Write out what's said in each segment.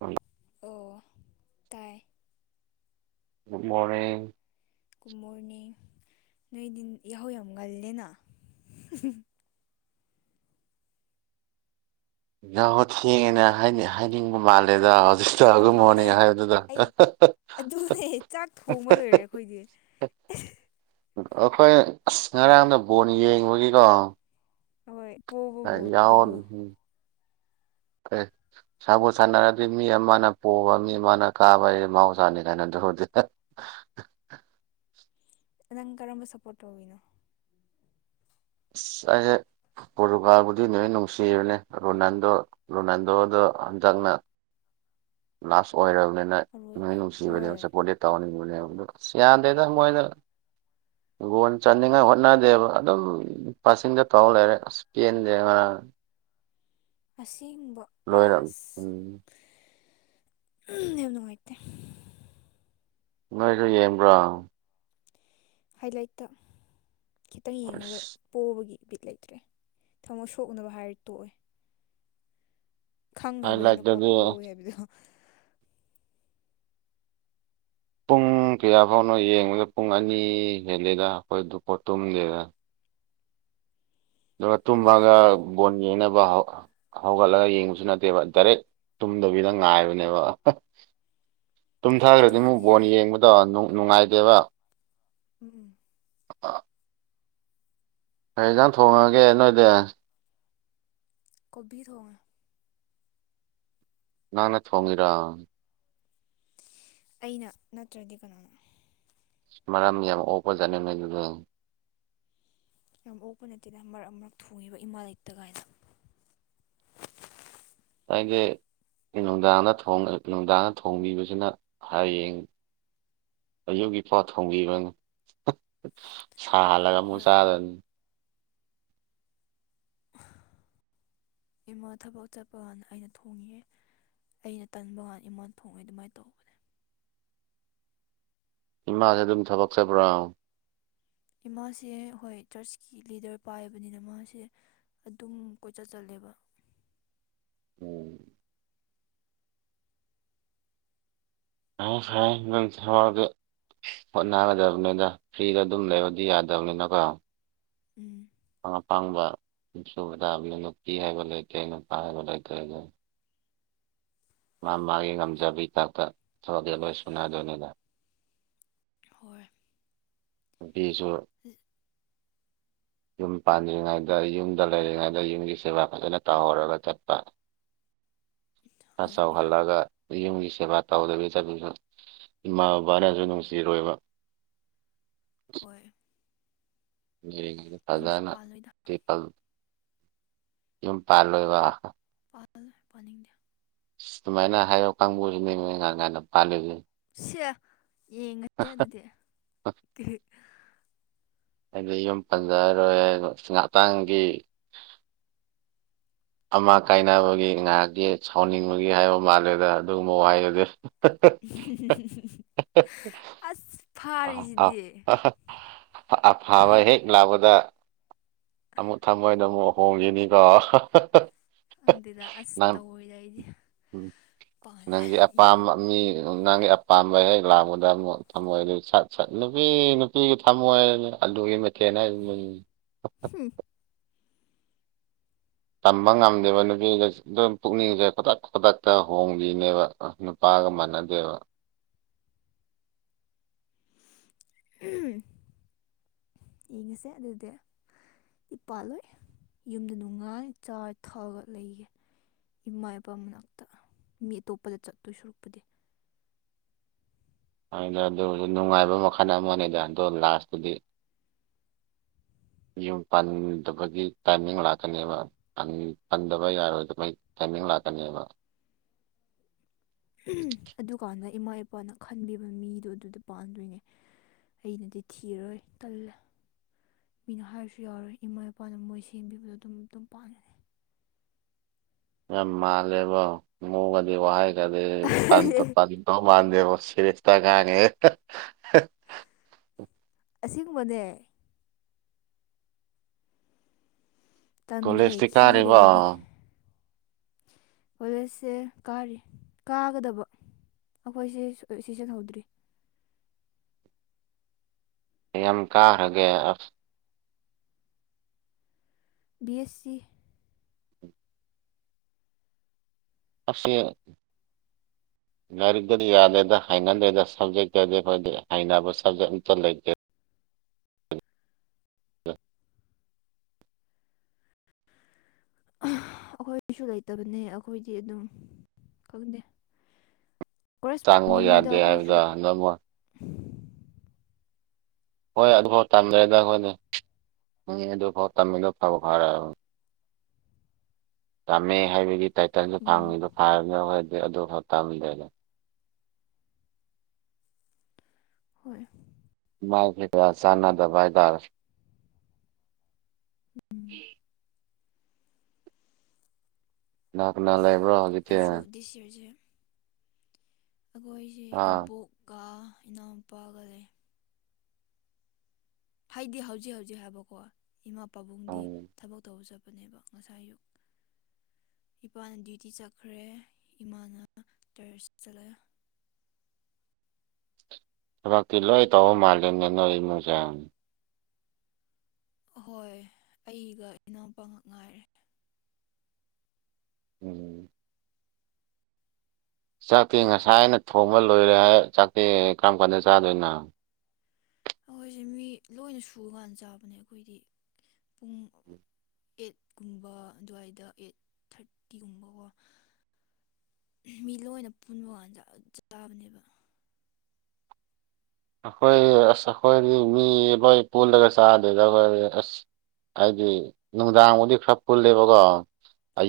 ꯑ ꯑꯣ ꯇꯥꯏ ꯒꯨꯗ ꯃꯣꯔꯅꯤꯡ ꯀꯨꯝꯃꯣꯔꯅꯤ ꯅꯣꯏꯗꯤ ꯌꯥꯍꯧ ꯌꯥꯝꯒꯜꯂꯦꯅ ꯍꯠ ꯊꯦꯡꯉꯦꯅ ꯍꯥꯏ ꯍꯥꯏꯅꯤꯡꯕ ꯃꯥꯜꯂꯦꯗ ꯍꯧꯖꯤꯛꯇ ꯒꯨꯗ ꯑꯗꯨꯅꯦ ꯃꯣꯔꯅꯤꯡ ꯍꯥꯏꯕꯗꯨꯗ ꯑꯩ ꯑꯗꯨꯅꯦ ꯆꯥꯛ ꯊꯣꯡꯕ ꯂꯣꯏꯔꯦ ꯑꯩꯈꯣꯏꯗꯤ ꯑꯩꯈꯣꯏ ꯑꯁ ꯉꯔꯥꯡꯗ ꯕꯣꯟ ꯌꯦꯡꯕꯒꯤꯀꯣ ꯍꯣꯏ ꯄꯣꯕ ꯑ ꯌꯥꯎꯝ ꯕꯣꯜꯗꯨꯕꯨ ꯑꯦ ꯁꯥꯕꯨ ꯁꯥꯟꯅꯔꯗꯤ ꯃꯤ ꯑꯃꯅ ꯄꯣꯕ ꯃꯤ ꯑꯃꯅ ꯀꯥꯕ ꯑꯩ ꯃꯍꯥꯎꯁꯥꯅꯤ ꯀꯥꯏꯅ ꯑꯗꯨ ꯗꯤ ꯅꯪ ꯀꯔꯝꯕ ꯁꯄꯣꯔꯠ ꯇꯧꯋꯤꯅꯣ ꯑꯁ ꯑꯩꯁꯦ ꯄꯣꯔꯇꯨꯒꯥꯜꯕꯨꯗꯤ ꯂꯣꯏ ꯅꯨꯡꯁꯤꯔꯕꯅꯦ ꯔꯣꯅꯥꯜꯗꯣ ꯔꯣꯅꯥꯜꯗꯣꯗꯣ ꯑ ꯆꯪꯅ ꯂꯥꯁ ꯑꯣꯏꯔꯕꯅꯤꯅ ꯑꯔꯣꯏꯕ ꯃꯤ ꯅꯨꯡꯁꯤꯕꯅꯤꯅ ꯍꯣꯏ ꯁꯞꯄꯣꯔꯗꯦꯠ ꯇꯧꯍꯟ ꯁꯤ ꯌꯥꯗꯦꯗ ꯃꯣꯏꯅ ꯒꯣꯣꯟ ꯆꯥꯅꯤꯡꯉꯥꯏ ꯍꯣꯠꯅꯗꯦꯕ ꯑꯗꯨꯝ ꯄꯁꯤꯡꯗ ꯇꯧ ꯂꯩꯔꯦ ꯑꯁ ꯄꯦꯟꯗꯦ ꯉ ꯎ ꯑꯁ ꯑꯁꯦꯡꯕ ꯂꯣꯏꯔꯅꯤ ꯎꯝ ꯅꯨꯡꯉꯥꯏꯇ ꯅꯣꯏꯁꯨ ꯌꯦꯡꯕ꯭ꯔꯥ ꯍꯥꯏꯂꯥꯏꯠꯇ ꯈꯤꯇꯪ ꯌꯦꯡꯉꯒ ꯑꯁ ꯄꯣꯛꯕꯒꯤ ꯍꯦꯕꯤꯠ ꯂꯩꯇ꯭ꯔꯦ ꯊꯃꯣꯏ ꯁꯣꯛꯅꯕ ꯍꯥꯏꯔ ꯇꯣꯛꯑꯦ ꯍꯥꯏ ꯈꯪꯉꯕꯅꯤꯅꯀꯣ ꯂꯥꯏꯠꯇꯗꯤ ꯄꯣꯛꯦ ꯍꯥꯏꯕꯗ ꯄꯨꯡ ꯀꯌꯥ ꯐꯥꯎꯅ ꯌꯦꯡꯕꯗ ꯄꯨꯡ ꯑꯅꯤ ꯍꯦꯂꯦꯗ ꯑꯩꯈꯣꯏ ꯄꯣꯠ ꯇꯨꯝꯗꯦꯗ ꯑꯗꯨꯒ ꯇꯨꯝꯃꯒ ꯕꯣꯟ ꯌꯦꯡꯅꯕ ꯍꯧꯒꯠꯂꯒ ꯌꯦꯡꯕꯁꯨ ꯅꯠꯇꯦꯕ ꯗꯥꯏꯔꯦꯛ ꯇꯨꯝꯗꯕꯤꯗ ꯉꯥꯏꯕꯅꯦꯕ ꯇꯨꯝꯊꯥꯈ꯭ꯔꯗꯤ ꯑꯃꯨꯛ ꯑꯗꯨꯅꯦ ꯕꯣꯟ ꯌꯦꯡꯕꯗꯣ ꯅꯨꯡꯉꯥꯏꯇꯦꯕ ꯎꯝ ꯎꯝ ꯀ ꯌꯦꯟꯖꯥꯡ ꯊꯣꯡꯉꯒꯦ ꯅꯣꯏꯗꯤ ꯀꯣꯕꯤ ꯊꯉ ꯅꯅꯦ ꯊꯣꯡꯉꯔ ꯑꯩꯅ ꯅꯠꯇ꯭ꯔꯗꯤ ꯀꯩꯅꯣꯅ ꯃꯔꯝ ꯌꯥꯝ ꯑꯣꯄꯖꯥꯅꯅꯦ ꯑꯗꯨ ꯌꯥꯝ ꯑꯣꯛꯄ ꯅꯠꯇꯦꯅ ꯃꯔꯛ ꯃꯔꯛ ꯊꯨꯉꯕ ꯏꯃꯥ ꯂꯩꯇ ꯀꯥꯏꯅ [inaudible] [inaudible] ꯑꯩꯁꯦ ꯅꯨꯡꯗꯥꯡꯗ ꯅꯨꯡꯗꯥꯡꯗ ꯊꯣꯡꯕꯤꯕꯁꯤꯅ ꯍꯌꯦꯡ ꯑꯌꯨꯛꯀꯤ ꯄꯥ ꯊꯣꯡꯈꯤꯕꯅꯤ [inaudible] ꯍꯣꯏ [inaudible] ꯏꯃꯥ ꯊꯕꯛ ꯆꯠꯄ ꯀꯥꯟꯗ ꯑꯩꯅ ꯊꯣꯡꯉꯉꯦ ꯑꯩꯅ ꯇꯟꯕ ꯍꯥꯟ ꯏꯃꯥꯟ ꯊꯣꯡꯉꯦ ꯑꯗꯨꯃꯥꯏꯅ ꯇꯧꯕꯅꯦ ꯏꯃꯥꯁꯦ ꯑꯗꯨꯝ ꯊꯕꯛ ꯆꯠꯕ꯭ꯔꯣ ꯏꯃꯥꯁꯦ ꯍꯣꯏ ꯆꯔꯆꯀꯤ ꯂꯤꯗꯔ ꯄꯥꯏꯕꯅꯤꯅ ꯃꯥꯁꯦ ꯑꯗꯨꯝ ꯀꯣꯏꯆꯠ ꯆꯜꯂꯦꯕ ꯎꯝ ꯑ ꯐ ꯊꯕꯥꯗ ꯍꯣꯠꯅꯒꯗꯕꯅꯤꯗ ꯐ꯭ꯔꯤꯗ ꯑꯗꯨꯝ ꯂꯩꯕꯗꯤ ꯌꯥꯗꯕꯅꯤꯅꯀꯣ ꯎꯝ ꯑꯄꯥꯥꯡꯕꯁꯨꯗꯕ ꯂꯩ ꯅꯨꯄꯤ ꯍꯥꯏꯕ ꯂꯩ ꯇꯦ ꯅꯨꯄꯥ ꯍꯥꯏꯕ ꯂꯩ ꯇꯦ ꯂꯩ ꯃꯥ ꯃꯥꯒꯤ ꯉꯝꯖꯕꯒꯤ ꯊꯥꯛꯇ ꯊꯕꯛꯁꯦ ꯂꯣꯏ ꯁꯨꯅꯗꯣꯏꯅꯤꯗ ꯍꯣꯏ ꯅꯨꯄꯤꯁꯨ ꯌꯨꯝ ꯄꯥꯟꯗ꯭ꯔꯤꯉꯩꯗ ꯌꯨꯝꯗ ꯂꯩꯔꯤꯉꯩꯗ ꯌꯨꯝꯒꯤ ꯁꯦꯕꯥ ꯐꯖꯅ ꯇꯧꯍꯧꯔꯒ ꯆꯠꯄ ꯆꯥꯎꯥꯎ ꯍꯣꯏ ꯍꯜꯂꯛꯑꯒ ꯌꯨꯝꯒꯤ ꯁꯦꯕꯥ ꯇꯧꯗꯕꯤ ꯆꯠꯁꯨ ꯏꯃꯥ ꯕꯕꯥꯅꯁꯨ ꯅꯨꯡꯁꯤꯔꯣꯏꯕ ꯍꯣꯏ ꯃꯔꯤꯉꯩꯗ ꯌꯨꯝꯁꯨ ꯐꯖꯅ ꯄꯥꯜꯂꯣꯏꯗ ꯄꯤꯄꯜ ꯌꯨꯝ ꯄꯥꯜꯂꯣꯏꯕ ꯄꯥꯜꯂꯣꯏ ꯄꯥꯅꯤꯡꯗꯦ ꯁꯨꯃꯥꯏꯅ ꯍꯥꯏꯕ ꯀꯥꯡꯕꯨꯁꯤꯅꯦ ꯀꯥꯏꯅ ꯄꯥꯜꯂꯤꯁꯦ ꯁꯤ ꯌꯦꯡꯉꯛꯇꯦ ꯑꯗꯨꯗꯤ ꯑꯩꯗꯤ ꯌꯨꯝ ꯄꯟꯖꯔꯔꯣꯏ ꯉꯥꯏꯍꯥꯛꯇꯥꯡꯒꯤ ꯑꯃ ꯀꯥꯏꯅꯕꯒꯤ ꯉꯥꯏꯍꯥꯛꯀꯤ ꯁꯥꯎꯅꯤꯡꯕꯒꯤ ꯍꯥꯏꯕ ꯃꯥꯜꯂꯦꯗ ꯑꯗꯨꯒꯨꯝꯕ ꯋꯥꯍꯩ ꯑꯗꯨꯗꯤ ꯑꯁ ꯐꯥꯔꯤꯁꯤꯗꯤ ꯑꯐꯕ ꯍꯦꯛ ꯂꯥꯛꯄꯗ ꯑꯃꯨꯛ ꯊꯝꯃꯣꯏꯗ ꯑꯃꯨꯛ ꯍꯣꯡꯉꯤꯅꯤꯀꯣ ꯈꯪꯗꯨꯗ ꯑꯁ ꯇꯧꯑꯣꯏꯗ ꯑꯩꯗꯤ ꯄꯥꯜꯂꯦ ꯅꯪꯒꯤ ꯌꯨꯝ ꯑꯄꯥꯝꯕ ꯃꯤ ꯅꯪꯒꯤ ꯑꯄꯥꯝꯕ ꯍꯦꯛ ꯂꯥꯡꯕꯗ ꯑꯃꯨꯛ ꯊꯝꯃꯣꯏ ꯁꯠ ꯁꯠ ꯅꯨꯄꯤ ꯅꯨꯄꯤꯒꯤ ꯊꯝꯃꯣꯏꯅꯤ ꯑꯗꯨꯒꯤ ꯃꯊꯦꯅ ꯍꯥꯏꯗꯨꯅꯤ ꯍꯝ ꯇꯝꯕ ꯉꯝꯗꯦꯕ ꯅꯨꯄꯤ ꯑꯗꯨꯝ ꯄꯨꯛꯅꯤꯡꯁꯦ ꯈꯨꯗꯛ ꯈꯨꯗꯛꯇ ꯍꯣꯡꯕꯤꯅꯦꯕ ꯅꯨꯄꯥ ꯄꯥꯒ ꯃꯅ ꯗꯦꯕ ꯌꯦꯡꯉꯁꯦ ꯑꯗꯨꯗꯤ ꯏ ꯄꯥꯜꯂꯣꯏ ꯌꯨꯝꯗ ꯅꯨꯡꯉꯥꯡ ꯆꯥꯔ ꯊꯛꯒ ꯂꯩꯒꯦ ꯏꯃꯥ ꯏꯄꯥ ꯃꯅꯥꯛꯇ ꯃꯤ ꯑꯇꯣꯞꯄꯗ ꯆꯠꯇꯣꯏ ꯁꯨꯔꯨꯄꯗꯤ ꯑꯗꯨ ꯑꯗꯨꯁꯨ ꯅꯨꯡꯉꯥꯏꯕ ꯃꯈꯜ ꯑꯃꯅꯤꯅꯦꯗ ꯑꯗꯣ ꯂꯥꯁꯇꯗꯤ [inaudible] ꯌꯨꯝ ꯄꯟꯗꯕꯒꯤ ꯇꯥꯏꯃꯤꯡ ꯂꯥꯛꯀꯅꯦꯕ ꯄꯟꯗꯕ ꯌꯥꯔꯣꯏꯗꯕꯩ ꯇꯥꯏꯃꯤ ꯂꯥꯛꯀꯅꯦꯕ ꯑꯗꯨꯀꯥꯟꯗ ꯏꯃꯥ ꯏꯄꯥꯅ ꯈꯟꯕꯤꯕ ꯃꯤꯗꯣ ꯑꯗꯨꯗ ꯄꯥꯟꯗꯣꯏꯅꯦ ꯑꯩꯅꯗꯤ ꯊꯤꯔꯣꯏ ꯇꯜꯂꯦ ꯃꯤꯅ ꯍꯥꯏꯔꯁꯨ ꯌꯥꯎꯔꯣꯏ ꯏꯃꯥ ꯏꯄꯥꯅ ꯃꯣꯏ ꯁꯦꯝꯕꯤꯕꯗꯣ ꯑꯗꯨꯝ ꯑꯗꯨꯝ ꯄꯥꯂꯅꯤ ꯌꯥꯝ ꯃꯥꯜꯂꯦꯕ ꯃꯒꯗꯤ ꯋꯥꯍꯩꯒꯗꯤ ꯄꯟ ꯇꯥ ꯄꯟꯗ ꯃꯥꯟꯗꯦꯕ ꯁꯤꯠꯇ ꯉꯥꯡꯉꯦ ꯑꯁꯤꯒꯨꯝꯕꯅꯦ ꯇꯟꯈ꯭ꯔꯦ ꯀꯣꯂꯦꯖꯇꯤ ꯈꯤꯔꯦ ꯀꯥꯔꯤꯕ ꯀꯂꯦꯖꯁꯦ ꯀꯥꯔꯤ ꯀꯥꯒꯗꯕ ꯑꯩꯈꯣꯏꯁꯦ ꯁꯤꯖꯤꯍꯧꯗ꯭ꯔꯤ ꯌ ꯀꯥ ꯍꯒꯦ ꯑ ꯕꯤ ꯑꯦꯁ ꯁꯤ ꯑꯦ ꯂꯥꯏꯔꯤꯛꯇꯨꯗꯤ ꯌꯥꯗꯦꯗ ꯍꯅꯗꯦꯗ ꯁꯞꯖꯦꯛꯇꯗꯤ ꯑꯩꯈꯣꯏꯗꯤ ꯍꯩꯅꯅꯕ ꯁꯕꯖꯦꯛ ꯑꯝꯇ ꯂꯩꯇꯦ ꯑꯩꯈꯣꯏꯁꯨ ꯂꯩꯇꯕꯅꯦ ꯑꯩꯈꯣꯏꯗꯤ ꯑꯗꯨꯝ ꯈꯪꯗꯦ ꯆꯥꯡꯉꯣ ꯀꯣꯔꯦꯁꯄꯣꯟꯗꯤꯡꯅꯤꯗ ꯌꯥꯗꯦ ꯑꯩꯈꯣꯏꯁꯨ ꯍꯥꯏꯕꯗ ꯍ ꯅꯪꯣ ꯍꯣꯏ ꯑꯗꯨꯐꯥꯎ ꯇꯝꯗꯦꯗ ꯑꯩꯈꯣꯏꯅ ꯎ ꯑꯗꯨꯐꯥꯎ ꯇꯝꯃꯤꯗꯣ ꯐꯕ ꯐꯔꯅꯤ ꯇꯥꯝꯃꯦ ꯍꯥꯏꯕꯒꯤ ꯇꯥꯏꯇꯜꯁꯨ ꯎꯝ ꯐꯪꯉꯤꯗꯣ ꯐꯥꯔꯕꯅꯤꯅ ꯍꯈꯣꯏꯗꯤ ꯑꯗꯨ ꯈ ꯇꯝꯗ꯭ꯔꯦꯗ ꯍꯣꯏ ꯃꯥꯥꯏꯗ ꯁꯥꯟꯅꯥ ꯗꯚꯥꯏꯗꯥꯔ ꯍ ꯎꯝ ꯅꯥ ꯀꯅꯥ ꯂꯩ ꯑꯩꯁꯨ ꯗꯤꯁ ꯌꯌꯥꯔꯁꯦ ꯑꯩꯈꯣꯏꯁꯦ ꯑꯥ ꯏꯕꯣꯛꯀ ꯏꯅꯥꯎꯨꯄꯥꯒ ꯂꯩ ꯍꯥꯏꯗꯤ ꯍꯧꯖꯤꯛ ꯍꯧꯖꯤꯛ ꯍꯥꯏꯕꯀꯣ ꯏꯃꯥ ꯄꯥꯕꯨꯡꯗꯤ ꯎꯝ ꯊꯕꯛ ꯇꯧꯕ ꯆꯠꯄ ꯅꯦꯕ ꯉꯁꯥꯌꯨꯛ ꯏꯄꯥꯅ ꯗ꯭ꯌꯨꯇꯤ ꯆꯠꯈ꯭ꯔꯦ ꯏꯃꯥꯅ ꯇꯔꯁ ꯆꯠꯂꯦ [unintelligible] ꯊꯃ ꯀꯂꯣ ꯇ ꯃꯥꯜꯂꯤ ꯅ ꯏꯅꯁ ꯑꯍꯣꯏ ꯑꯩꯒ ꯏꯅꯥꯎꯄꯥ ꯉꯛ ꯉꯥꯏꯔꯦ ꯎꯝ ꯆꯥꯛꯇꯦ ꯉꯁꯥꯏ ꯑꯩꯅ ꯊꯣꯡꯕ ꯂꯣꯏꯔꯦ ꯍꯥꯏ ꯆꯥꯛꯇꯦ ꯀꯔꯝ ꯀꯥꯟꯗ ꯆꯥꯗꯣꯏꯅꯣ ꯑꯩꯈꯣꯏꯁꯦ ꯃꯤ ꯂꯣꯏꯅ ꯁꯨꯔꯀꯥꯟꯗ ꯆꯥꯕꯅꯦ ꯑꯩꯈꯣꯏꯗꯤ ꯄꯨꯡ ꯑꯦꯠꯀꯨꯝꯕ ꯑꯗꯨꯋꯥꯏꯗ ꯑꯦꯠ ꯊꯥꯔꯇꯤꯒꯨꯝꯕꯀꯣ ꯃꯤ ꯂꯣꯏꯅ ꯄꯨꯟꯕ ꯀꯥꯟꯗ ꯑꯗꯨ ꯆꯥꯕꯅꯦꯕ ꯑꯩꯈꯣꯏ ꯑꯁ ꯑꯩꯈꯣꯏꯗꯤ ꯃꯤ ꯂꯣꯏ ꯄꯨꯜꯂꯒ ꯆꯥꯗꯦꯗ ꯑꯩꯈꯣꯏ ꯑꯁ ꯍꯥꯏꯗꯤ ꯅꯨꯡꯗꯥꯡꯕꯨꯗꯤ ꯈꯔ ꯄꯨꯜꯂꯦꯕꯀꯣ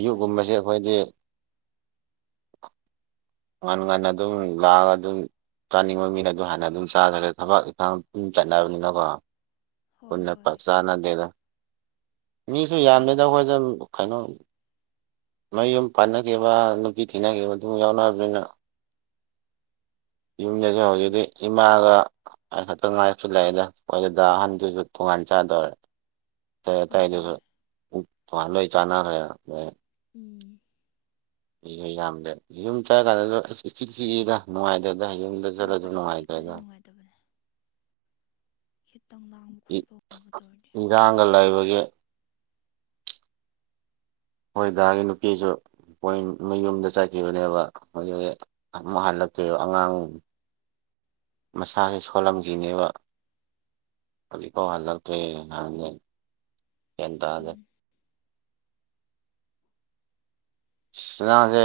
ꯍꯣꯏ ꯑꯩꯈꯣꯏꯗꯤ [unintelligible] ꯇꯉꯥꯟ ꯉꯥꯟꯅ ꯑꯗꯨꯝ ꯂꯥꯛꯑꯒ ꯑꯗꯨꯝ ꯆꯥꯅꯤꯡꯕ ꯃꯤꯅ ꯑꯗꯨꯝ ꯍꯥꯟꯅ ꯑꯗꯨꯝ ꯆꯥꯗ꯭ꯔꯦ ꯊꯕꯛ ꯏꯈꯥꯡ ꯄꯨ ꯆꯠꯅꯕꯅꯤꯅꯀꯣ ꯍꯣꯏ ꯄꯨꯟꯅ ꯍꯣꯏ ꯆꯥꯅꯗꯦꯗ ꯃꯤꯁꯨ ꯌꯥꯝꯗꯩꯗ ꯑꯣ ꯑꯩꯈꯣꯏꯗ ꯀꯩꯅꯣ ꯃꯌꯨꯝ ꯄꯥꯟꯅꯈꯤꯕ ꯅꯨꯄꯤ ꯊꯤꯅꯈꯤꯕ ꯑꯗꯨꯝ ꯌꯥꯎꯔꯕꯅꯤꯅ ꯌꯨꯝꯗꯁꯨ ꯑꯣ ꯍꯧꯖꯤꯛꯇꯤ ꯏꯃꯥꯒ ꯑꯩ ꯈꯛꯇꯪ ꯉꯥꯏꯁꯨ ꯂꯩꯗꯣꯏ ꯑꯗꯨꯗ ꯑꯍꯟꯗꯨꯁꯨ ꯇꯣꯉꯥꯟ ꯆꯥꯗꯔꯦ ꯑꯥꯏ ꯑꯇꯥꯏꯗꯨꯁꯨ ꯑꯍꯣꯏ ꯇꯣꯉꯥꯟ ꯂꯣꯏ ꯆꯥꯟꯅꯈ꯭ꯔꯦ ꯎꯝ ꯑꯩ ꯌꯥꯝꯗꯦ ꯌꯨꯝ ꯆꯥꯀꯥꯟꯗ ꯑꯁ ꯆꯤꯛ ꯆꯤꯛꯏꯗ ꯅꯨꯡꯉꯥꯏ ꯑꯗ ꯌꯨꯝꯗ ꯆꯠꯂ ꯑꯗꯨ ꯍꯣꯏ ꯏꯆꯤꯛ ꯆꯤꯛꯄꯁꯦ ꯅꯨꯡꯉꯥꯏꯇ꯭ꯔꯦꯗ ꯅꯨꯡꯉꯥꯏꯇꯕꯅꯦ ꯈꯤꯇꯪ ꯂꯥꯡꯕ ꯈꯣꯠꯄꯒꯨꯝꯕ ꯇꯧꯔꯗꯤ ꯏꯔꯥꯡꯒ ꯂꯩꯕꯒꯤ ꯍꯣꯏ ꯒꯤ ꯅꯨꯄꯤꯁꯨ ꯄꯣꯏꯟ ꯃꯌꯨꯝꯗ ꯆꯠꯈꯤꯕꯅꯦꯕ ꯑꯃꯨꯛ ꯍꯜꯂꯛꯇꯣꯏꯕ ꯑꯉꯥꯡ ꯃꯁꯥꯁꯦ ꯁꯣꯜꯂꯝꯈꯤꯅꯦꯕ ꯍꯧꯖꯤꯐꯥꯎ ꯍꯜꯂꯛꯇ꯭ꯔꯦ ꯍꯥꯟ ꯍꯦꯟ ꯇꯥꯍꯜꯂꯦ ꯎꯝ ꯁꯤꯅꯥꯁꯦ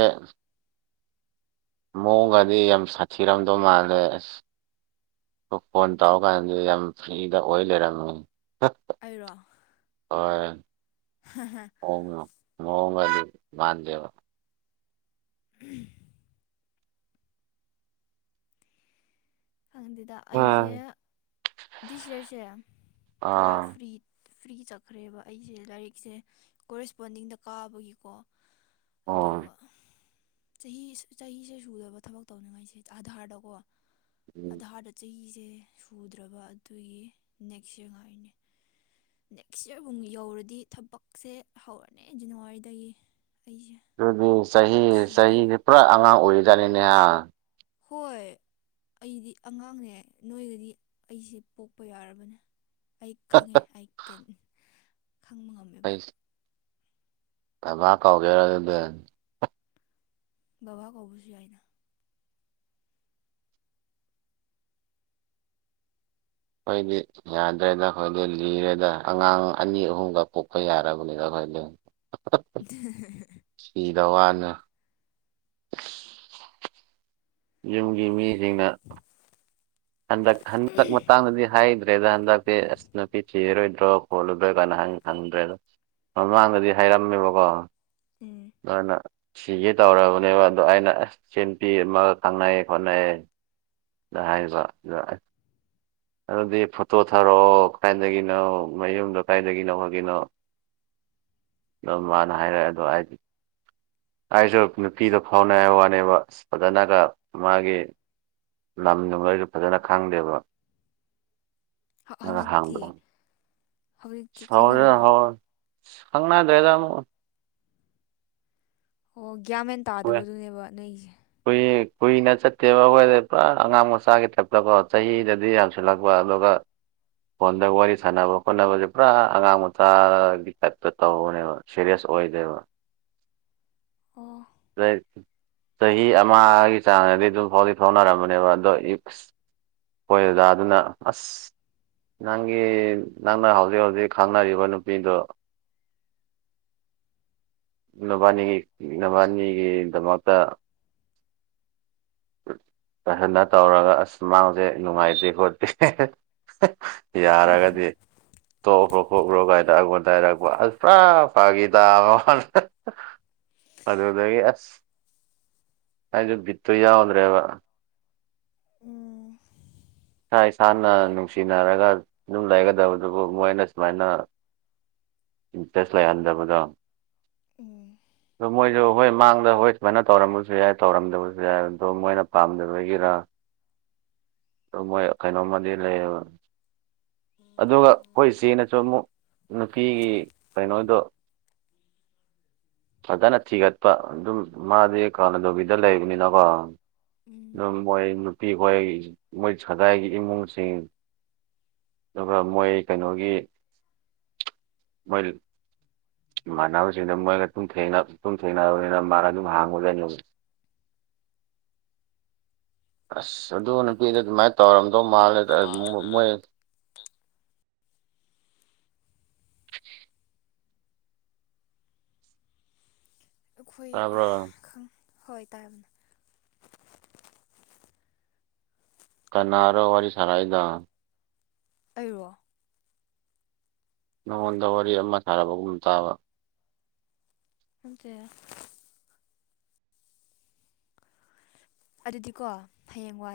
ꯃꯑꯣꯒꯗꯤ ꯌꯥꯝ ꯁꯥꯊꯤꯔꯝꯗꯧ ꯃꯥꯜꯂꯦ ꯑꯁ ꯐꯣꯟ ꯇꯧꯀꯥꯟꯗ ꯌꯥꯝ ꯐ꯭ꯔꯤꯗ ꯑꯣꯏ ꯂꯩꯔꯝꯃꯦ ꯑꯩꯔꯣ ꯍꯣꯏ ꯃꯒ ꯑꯗꯨ ꯗꯦꯕ ꯎꯝ ꯈꯪꯗꯦꯗ ꯑ ꯑꯩꯁꯦ ꯗꯤꯖꯤꯔꯁꯦ ꯄꯨꯔꯥ ꯑꯥ ꯐ꯭ꯔꯤ ꯐ꯭ꯔꯤ ꯆꯠꯈ꯭ꯔꯦꯕ ꯑꯩꯁꯦ ꯂꯥꯏꯔꯤꯛꯁꯦ ꯀꯣꯔꯦꯁꯄꯣꯟꯗꯤꯡꯗ ꯀꯥꯕꯒꯤꯀꯣ ꯑꯣ ꯑꯗꯨꯒ ꯆꯍꯤ ꯆꯍꯤꯁꯦ ꯁꯨꯗꯕ ꯊꯕꯛ ꯇꯧꯅꯤꯡꯉꯥꯏꯁꯦ ꯑꯥꯙꯥꯔꯗꯀꯣ ꯑꯗ ꯍꯥꯗ ꯆꯍꯤꯁꯦ ꯁꯨꯗ꯭ꯔꯕ ꯑꯗꯨꯒꯤ ꯅꯦꯛꯁ ꯁꯉꯥꯏꯅꯤ ꯅꯦꯛꯁ ꯌꯔꯕꯨꯨ ꯌꯧꯔꯗꯤ ꯊꯕꯛꯁꯦ ꯍꯧꯔꯅꯤ ꯖꯅꯋꯥꯔꯤꯗꯒꯤ ꯑꯩꯁꯦ ꯑꯗꯨꯗꯤ ꯆꯍꯤ ꯊꯤꯗꯣꯏꯅꯦ ꯆꯍꯤꯁꯦ ꯄꯨꯔꯥ ꯑꯉꯥꯡ ꯑꯣꯏꯔꯤꯖꯥꯅꯤꯅꯦꯍ ꯍꯣꯏ [unintelligible] ꯑꯩꯗꯤ ꯑꯉꯥꯡꯅꯦ ꯅꯣꯏꯒꯗꯤ ꯑꯩꯁꯦ ꯄꯣꯛꯄ ꯌꯥꯔꯕꯅꯦ ꯑꯩ ꯈꯪꯉꯦ ꯑꯩꯕ ꯐꯩꯁ ꯑꯃ ꯀꯥꯎꯒꯦꯔꯗ ꯕꯕꯥ ꯀꯧꯕꯁꯨ ꯌꯥꯏꯅ ꯑꯩꯈꯣꯏꯗꯤ ꯌꯥꯗ꯭ꯔꯦꯗ ꯑꯩꯈꯣꯏꯗꯤ ꯂꯤꯔꯦꯗ ꯑꯉꯥꯡ ꯑꯅꯤ ꯑꯍꯨꯝꯒ ꯄꯣꯛꯄ ꯌꯥꯔꯕꯅꯤꯅ ꯑꯩꯈꯣꯏ ꯂꯦ [inaudible] ꯖꯅ ꯌꯨꯝꯒꯤ ꯃꯤꯁꯤꯡꯅ ꯍꯟꯗꯛ ꯍꯟꯗꯛ ꯃꯇꯥꯡꯗꯗꯤ ꯍꯥꯏ ꯗ꯭ꯔꯦ ꯍꯟ ꯅꯄꯤ ꯆꯤꯔ ꯏ꯭ꯔꯣ ꯀꯣꯜꯕꯅ ꯍꯪ ꯍꯗ꯭ꯔꯦ ꯑꯗꯨ ꯃꯃꯥꯡꯗꯗꯤ ꯍꯥꯏꯔꯝꯃꯦꯕꯀꯣ ꯎꯝ ꯑꯗꯨꯅ ꯁꯤꯒ ꯇꯧꯔꯕꯅꯦꯕ ꯑꯗꯣ ꯑꯩꯅ ꯑꯁ ꯁꯤꯦꯟ ꯄꯤ ꯑꯃꯒ ꯈꯪꯅꯩꯌꯦ ꯈꯣꯠꯅꯩꯦ ꯏꯖ ꯑꯗꯨꯗꯤ ꯐꯣꯇꯣ ꯊꯥꯔꯛꯑꯣ ꯀꯗꯥꯥꯏꯏꯗꯒꯤꯅꯣ ꯃꯌꯨꯝꯗꯣ ꯀꯗꯥꯥꯏꯗꯒꯤꯅꯣ ꯍꯥꯏꯒꯤꯅꯣ ꯑꯗꯨ ꯃꯥꯅ ꯍꯥꯏꯔꯛꯑꯦ ꯑꯗꯣ ꯑꯩꯗꯤ ꯑꯩꯁꯨ ꯅꯨꯄꯤꯗꯣ ꯐꯥꯎꯅꯉꯥꯏ ꯋꯥꯅꯦꯕ ꯐꯖꯅꯒ ꯃꯥꯒꯤ ꯂꯝꯗꯨ ꯃꯣꯏꯁꯨ ꯐꯖꯅ ꯈꯪꯗꯦꯕ ꯍꯧꯖꯤꯛꯇꯤ ꯍꯧꯖꯤꯛꯇꯤ ꯍꯗ ꯈꯪꯅꯔꯤꯕꯣ ꯍ ꯍꯪꯅ ꯍꯥꯏꯗ꯭ꯔꯦꯗꯅ ꯑꯣ ꯒ꯭ꯌꯥꯃꯦꯟ ꯇꯥꯗꯕꯗꯨꯅꯦꯕ ꯅꯣꯏꯁꯦ ꯀꯨꯏ ꯀꯨꯏꯅ ꯆꯠꯇꯦꯕ ꯑꯩꯈꯣꯏꯗꯤ ꯄꯨꯔꯥ ꯑꯉꯥꯡ ꯃꯆꯥꯒꯤ ꯇꯞꯇꯀꯣ ꯆꯍꯤꯗꯗꯤ ꯌꯥꯝꯁꯤꯜꯂꯛꯄ ꯑꯗꯣ ꯇꯕ ꯐꯣꯟꯗꯒ ꯋꯥꯔꯤ ꯁꯥꯟꯅꯕ ꯈꯣꯠꯅꯕꯁꯦ ꯄꯨꯔꯥ ꯑꯉꯥꯡ ꯃꯆꯥꯒꯤ ꯀꯇ ꯇꯧꯕꯅꯦꯕ ꯁꯦꯔꯤꯌꯁ ꯑꯣꯏꯗꯕ ꯑꯣ ꯆꯍꯤ ꯑꯃꯒꯤ ꯆꯥꯡꯗꯗꯤ ꯑꯗꯨꯝ ꯐꯥꯎꯗꯤ ꯐꯥꯎꯅꯔꯝꯕꯅꯦꯕ ꯑꯗꯣ ꯍꯣꯏ ꯗꯗꯥ ꯑꯗꯨꯅ ꯑꯁ ꯅꯪꯒꯤ ꯅꯪꯅ ꯍꯧꯖꯤꯛ ꯍꯧꯖꯤꯛ ꯈꯪꯅꯔꯤꯕ ꯅꯨꯄꯤꯗꯨꯣ ꯅꯕꯥꯅꯤꯒꯤ ꯅꯕꯥꯅꯤꯒꯤꯗꯃꯛꯇ ꯀꯍꯟꯅ ꯇꯧꯔꯒ ꯑꯁ ꯃꯥꯡꯁꯦ ꯅꯨꯡꯉꯥꯏꯇꯦ ꯈꯣꯠꯇꯦ ꯌꯥꯔꯒꯗꯤ ꯇꯣꯛ ꯀꯣꯛ꯭ꯔꯣ ꯀꯥꯏꯅ ꯑꯩꯉꯣꯟꯗ ꯍꯥꯏꯔꯛꯄ ꯑꯁ ꯄꯨꯔꯥ ꯐꯥꯒꯤ ꯇ ꯃ ꯑꯗꯨꯗꯒꯤ ꯑꯁ ꯑꯩꯁꯨ ꯕꯤꯠꯇꯨ ꯌꯥꯎꯗ꯭ꯔꯦꯕ ꯎꯝ ꯏꯁꯥ ꯏꯁꯥꯅ ꯅꯨꯡꯁꯤꯅꯔꯒ ꯑꯗꯨꯝ ꯂꯩꯒꯗꯕꯗꯨꯕꯨ ꯃꯣꯏꯅ ꯁꯨꯃꯥꯏꯅ ꯏꯟꯇꯔꯦꯁ ꯂꯩꯍꯟꯗꯕꯗꯣ ꯎꯝ ꯑꯣ ꯃꯣꯏꯁꯨ ꯍꯣꯏ ꯃꯥꯡꯗ ꯍꯣꯏ ꯁꯨꯃꯥꯏꯅ ꯇꯧꯔꯝꯕꯁꯨ ꯌꯥꯏ ꯇꯧꯔꯝꯗꯕꯁꯨ ꯌꯥꯏ ꯑꯗꯣ ꯃꯣꯏꯅ ꯄꯥꯝꯗꯕꯒꯤꯔ ꯑꯃꯈꯩꯅꯩꯅꯣꯃꯗꯤ ꯂꯩ ꯑꯗꯨꯒ ꯑꯩꯈꯣꯏ ꯏꯆꯦꯅꯁꯨ ꯑꯃꯨꯛ ꯅꯨꯄꯤꯒꯤ ꯀꯩꯅꯣꯗꯣ ꯐꯖꯅ ꯊꯤꯒꯠꯄ ꯑꯗꯨꯝ ꯃꯥꯗꯤ ꯀꯥꯟꯅꯗꯣꯕꯤꯗ ꯂꯩꯕꯅꯤꯅꯀꯣ ꯎꯝ ꯑꯗꯨꯝ ꯃꯣꯏ ꯅꯨꯄꯤꯈꯣꯏ ꯃꯣꯏ ꯁꯗꯥꯥꯏꯒꯤ ꯏꯃꯨꯡꯁꯤꯡ ꯑꯗꯨꯒ ꯃꯣꯏ ꯀꯩꯅꯣꯒꯤ ꯃꯣꯏ ꯏꯃꯥꯟꯅꯕꯁꯤꯡꯗ ꯃꯣꯏꯒꯨꯝ ꯊꯦꯡꯅ ꯇꯨꯝ ꯊꯦꯡꯅꯅꯕꯅꯤꯅ ꯃꯥꯅ ꯑꯗꯨꯝ ꯍꯥꯡꯉꯗꯅꯤꯕ ꯑꯁ ꯑꯗꯨ ꯅ ꯗ ꯑꯗꯨꯃꯥꯏꯅ ꯇꯧꯔꯝꯗꯧ ꯃꯥꯜꯂꯦ ꯃꯣꯏ ꯇꯥꯕ꯭ꯔꯣ ꯑꯩꯈꯣꯏ ꯍꯣꯏ ꯇꯥꯕꯅꯦ ꯀꯟꯔꯣ ꯋꯥꯔꯤꯔꯤ ꯁꯔꯥꯏꯗꯥ ꯑꯣ ꯅꯉꯣꯟꯗ ꯋꯥꯔꯤ ꯑꯃ ꯁꯥꯅꯕꯒꯨꯝ ꯇꯥꯕ ꯆ ꯑꯗꯨꯗꯤꯀꯣ ꯍꯌꯦꯡ ꯋꯥ